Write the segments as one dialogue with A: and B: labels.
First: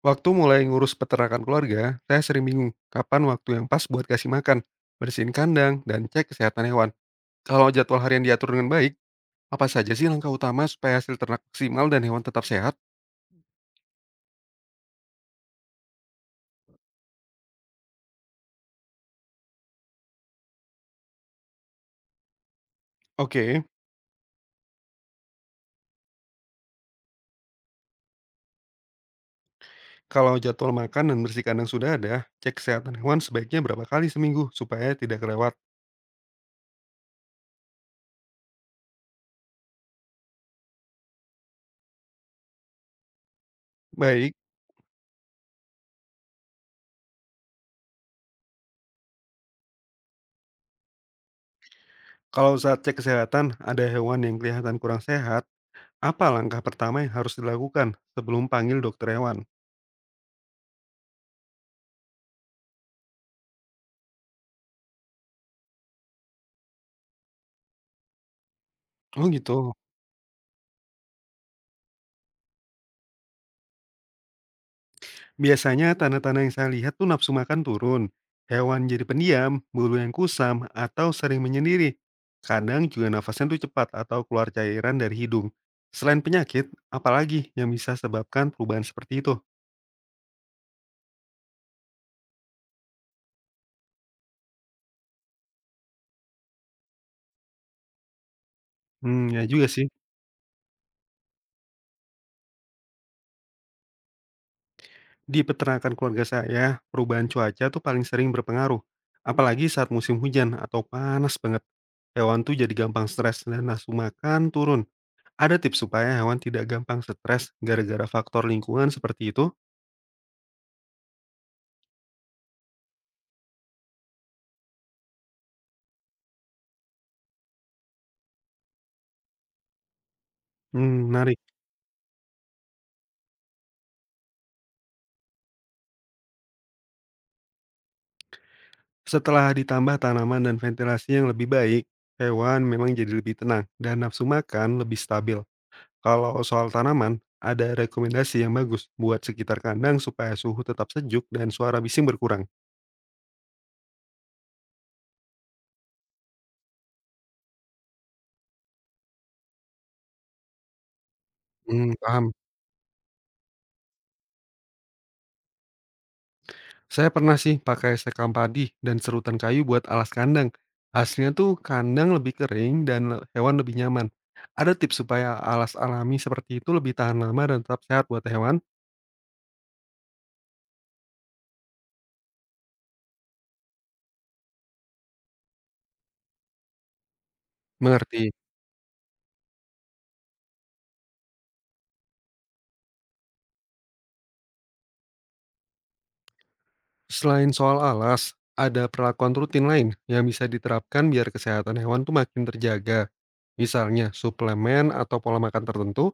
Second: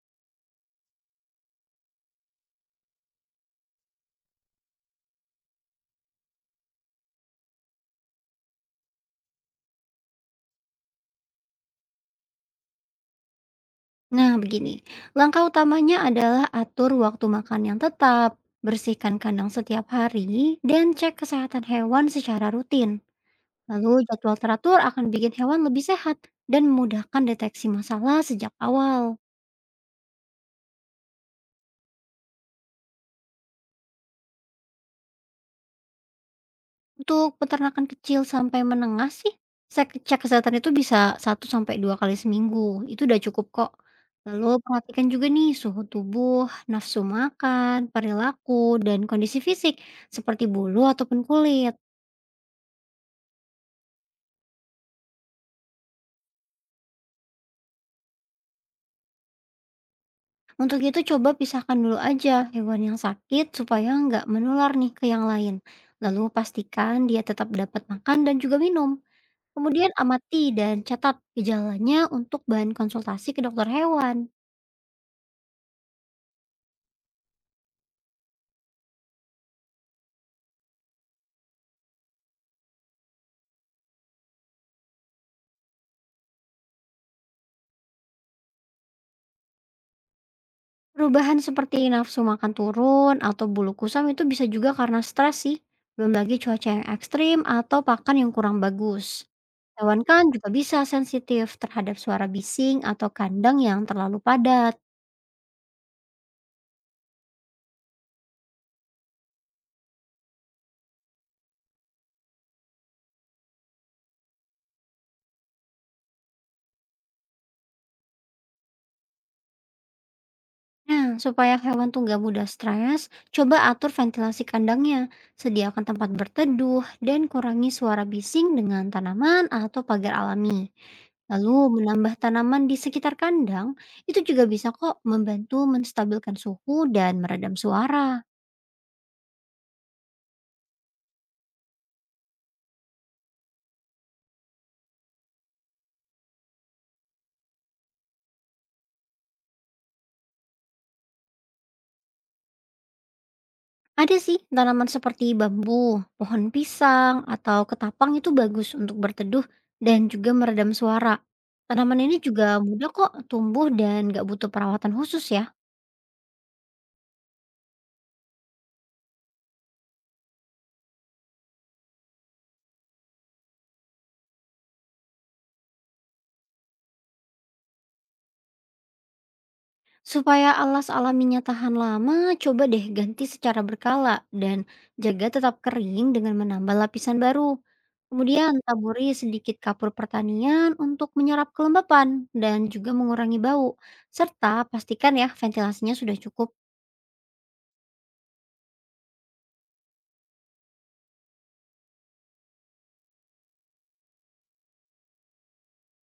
A: Waktu mulai ngurus peternakan keluarga, saya sering bingung kapan waktu yang pas buat kasih makan, bersihin kandang, dan cek kesehatan hewan. Kalau jadwal harian diatur dengan baik, apa saja sih langkah utama supaya hasil ternak maksimal dan hewan tetap sehat?
B: Nah, begini. Langkah utamanya adalah atur waktu makan yang tetap, bersihkan kandang setiap hari, dan cek kesehatan hewan secara rutin.
A: Oke,
B: Lalu jadwal teratur akan bikin hewan lebih sehat dan memudahkan deteksi masalah sejak awal.
A: kalau jadwal makan dan bersih kandang sudah ada, cek kesehatan hewan sebaiknya berapa kali seminggu supaya tidak kelewat.
B: Untuk peternakan kecil sampai menengah sih, saya cek kesehatan itu bisa 1 sampai 2 kali seminggu. Itu udah cukup kok.
A: Baik,
B: Lalu perhatikan juga nih suhu tubuh, nafsu makan, perilaku, dan kondisi fisik seperti bulu ataupun kulit.
A: kalau saat cek kesehatan ada hewan yang kelihatan kurang sehat, apa langkah pertama yang harus dilakukan sebelum panggil dokter hewan?
B: Untuk itu coba pisahkan dulu aja hewan yang sakit supaya nggak menular nih ke yang lain. Lalu pastikan dia tetap dapat makan dan juga minum.
A: Oh gitu.
B: Kemudian amati dan catat gejalanya untuk bahan konsultasi ke dokter hewan.
A: Biasanya tanda-tanda yang saya lihat tuh nafsu makan turun, hewan jadi pendiam, bulu yang kusam, atau sering menyendiri. Kadang juga nafasnya tuh cepat atau keluar cairan dari hidung. Selain penyakit, apalagi yang bisa sebabkan perubahan seperti itu?
B: Perubahan seperti nafsu makan turun atau bulu kusam itu bisa juga karena stres sih. Belum lagi cuaca yang ekstrim atau pakan yang kurang bagus.
A: Hmm, ya juga sih.
B: Hewan kan juga bisa sensitif terhadap suara bising atau kandang yang terlalu padat.
A: Di peternakan keluarga saya, perubahan cuaca tuh paling sering berpengaruh. Apalagi saat musim hujan atau panas banget. Hewan tuh jadi gampang stres dan nafsu makan turun. Ada tips supaya hewan tidak gampang stres gara-gara faktor lingkungan seperti itu?
B: Nah, supaya hewan tuh nggak mudah stres, coba atur ventilasi kandangnya, sediakan tempat berteduh, dan kurangi suara bising dengan tanaman atau pagar alami.
A: Mmm, menarik.
B: Lalu menambah tanaman di sekitar kandang, itu juga bisa kok membantu menstabilkan suhu dan meredam suara.
A: Setelah ditambah tanaman dan ventilasi yang lebih baik, hewan memang jadi lebih tenang dan nafsu makan lebih stabil. Kalau soal tanaman, ada rekomendasi yang bagus buat sekitar kandang supaya suhu tetap sejuk dan suara bising berkurang?
B: Ada sih tanaman seperti bambu, pohon pisang, atau ketapang itu bagus untuk berteduh dan juga meredam suara.
A: Mmm,
B: Tanaman ini
A: paham.
B: juga mudah kok tumbuh dan nggak butuh perawatan khusus ya.
A: Saya pernah sih pakai sekam padi dan serutan kayu buat alas kandang. Hasilnya tuh kandang lebih kering dan hewan lebih nyaman. Ada tips supaya alas alami seperti itu lebih tahan lama dan tetap sehat buat hewan?
B: Supaya alas alaminya tahan lama, coba deh ganti secara berkala dan jaga tetap kering dengan menambah lapisan baru.
A: Mengerti.
B: Kemudian taburi sedikit kapur pertanian untuk menyerap kelembapan dan juga mengurangi bau. Serta pastikan ya ventilasinya sudah cukup.
A: Selain soal alas, ada perlakuan rutin lain yang bisa diterapkan biar kesehatan hewan tuh makin terjaga. Misalnya suplemen atau pola makan tertentu.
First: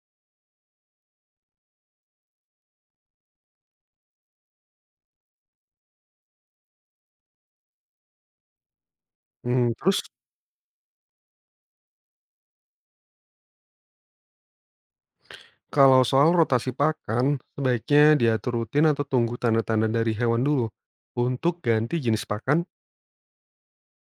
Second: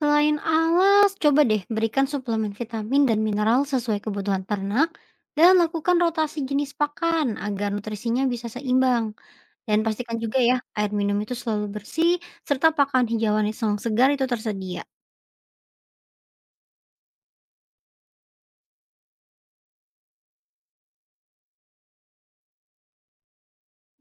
B: Selain alas, coba deh berikan suplemen vitamin dan mineral sesuai kebutuhan ternak dan lakukan rotasi jenis pakan agar nutrisinya bisa seimbang.
A: Hmm,
B: Dan
A: terus
B: pastikan juga ya, air minum itu selalu bersih, serta pakan hijauan yang segar itu tersedia.
A: kalau soal rotasi pakan, sebaiknya diatur rutin atau tunggu tanda-tanda dari hewan dulu untuk ganti jenis pakan.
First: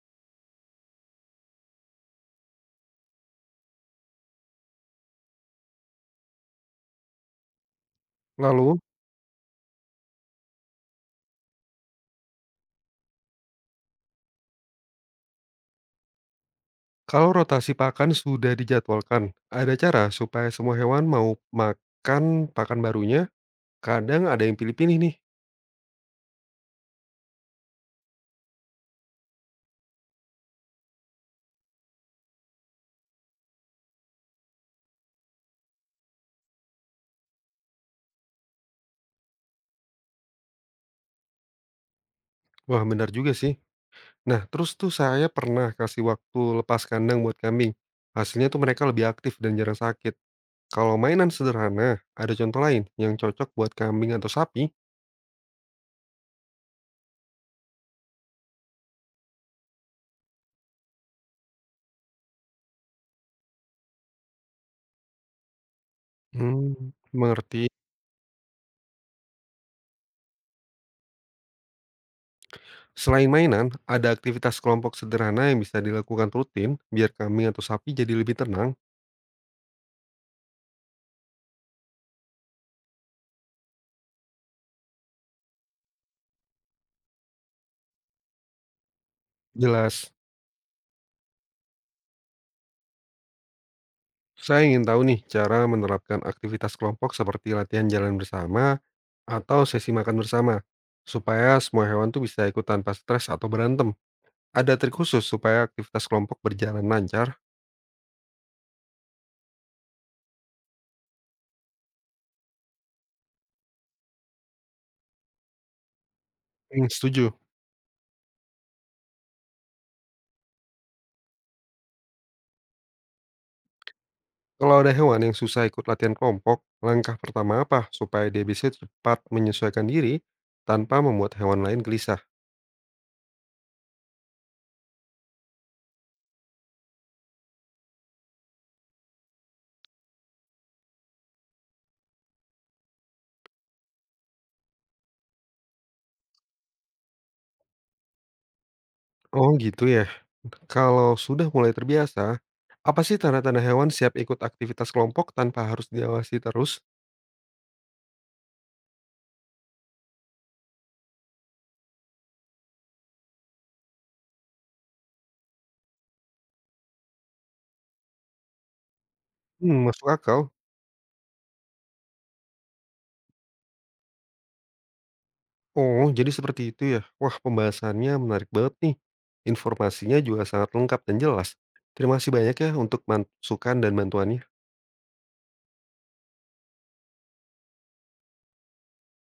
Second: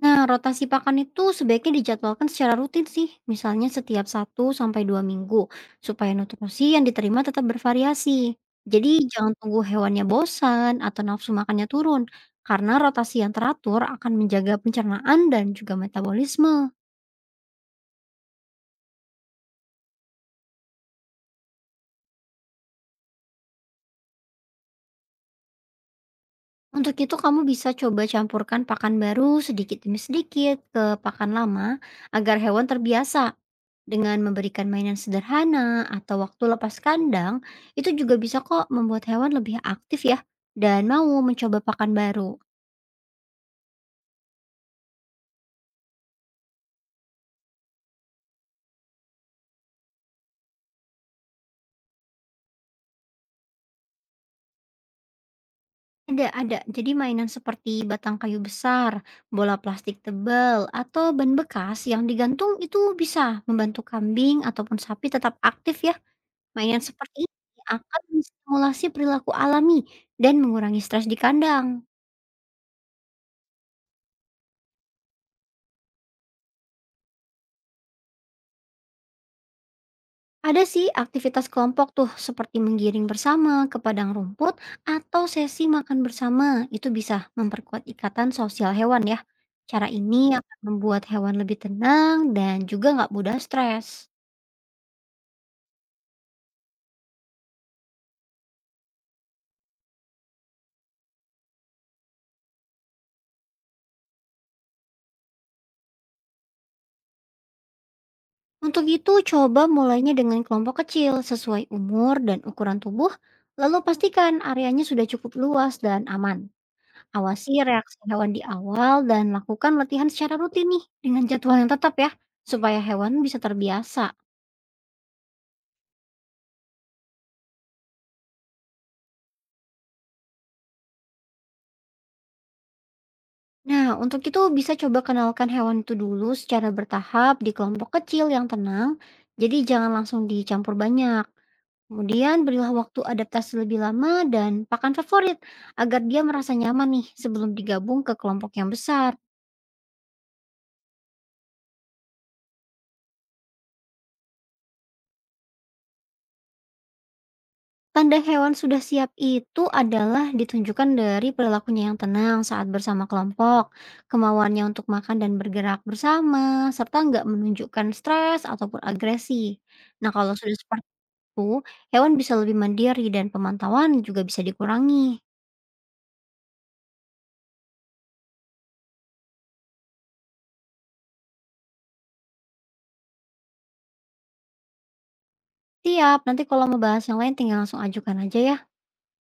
B: Nah, rotasi pakan itu sebaiknya dijadwalkan secara rutin sih, misalnya setiap 1 sampai 2 minggu, supaya nutrisi yang diterima tetap bervariasi.
A: Lalu,
B: Jadi jangan tunggu hewannya bosan atau nafsu makannya turun, karena rotasi yang teratur akan menjaga pencernaan dan juga metabolisme.
A: kalau rotasi pakan sudah dijadwalkan, ada cara supaya semua hewan mau makan pakan barunya. Kadang ada yang pilih-pilih nih.
B: Untuk itu kamu bisa coba campurkan pakan baru sedikit demi sedikit ke pakan lama agar hewan terbiasa. Dengan memberikan mainan sederhana atau waktu lepas kandang, itu juga bisa kok membuat hewan lebih aktif ya dan mau mencoba pakan baru.
A: Wah, benar juga sih. Nah, terus tuh saya pernah kasih waktu lepas kandang buat kambing. Hasilnya tuh mereka lebih aktif dan jarang sakit. Kalau mainan sederhana, ada contoh lain yang cocok buat kambing atau sapi?
B: Ada. Jadi mainan seperti batang kayu besar, bola plastik tebal, atau ban bekas yang digantung itu bisa membantu kambing ataupun sapi tetap aktif ya.
A: Hmm,
B: Mainan seperti ini
A: mengerti.
B: akan menstimulasi perilaku alami dan mengurangi stres di kandang.
A: Selain mainan, ada aktivitas kelompok sederhana yang bisa dilakukan rutin biar kambing atau sapi jadi lebih tenang.
B: Ada sih aktivitas kelompok tuh seperti menggiring bersama ke padang rumput atau sesi makan bersama. Itu bisa memperkuat ikatan sosial hewan ya. Cara
A: Jelas.
B: ini akan membuat hewan lebih tenang dan juga nggak mudah stres.
A: Saya ingin tahu nih cara menerapkan aktivitas kelompok seperti latihan jalan bersama atau sesi makan bersama supaya semua hewan tuh bisa ikut tanpa stres atau berantem. Ada trik khusus supaya aktivitas kelompok berjalan lancar?
B: Untuk itu coba mulainya dengan kelompok kecil sesuai umur dan ukuran tubuh. Lalu pastikan areanya sudah cukup luas dan aman.
A: Hmm, setuju.
B: Awasi reaksi hewan di awal dan lakukan latihan secara rutin nih dengan jadwal yang tetap ya, supaya hewan bisa terbiasa.
A: Kalau ada hewan yang susah ikut latihan kelompok, langkah pertama apa supaya dia bisa cepat menyesuaikan diri tanpa membuat hewan lain gelisah?
B: Nah, untuk itu bisa coba kenalkan hewan itu dulu secara bertahap di kelompok kecil yang tenang, jadi jangan langsung dicampur banyak. Kemudian berilah waktu adaptasi lebih lama dan pakan favorit agar dia merasa nyaman nih sebelum digabung ke kelompok yang besar.
A: Oh gitu ya. Kalau sudah mulai terbiasa, apa sih tanda-tanda hewan siap ikut aktivitas kelompok tanpa harus diawasi terus?
B: Tanda hewan sudah siap itu adalah ditunjukkan dari perilakunya yang tenang saat bersama kelompok, kemauannya untuk makan dan bergerak bersama, serta nggak menunjukkan stres ataupun agresi.
A: Hmm, masuk
B: Nah, kalau
A: akal.
B: sudah seperti itu, hewan bisa lebih mandiri dan pemantauan juga bisa dikurangi.
A: Oh, jadi seperti itu ya. Wah, pembahasannya menarik banget nih. Informasinya juga sangat lengkap dan jelas. Terima kasih banyak ya untuk masukan dan bantuannya.
B: Siap, nanti kalau mau bahas yang lain tinggal langsung ajukan aja ya.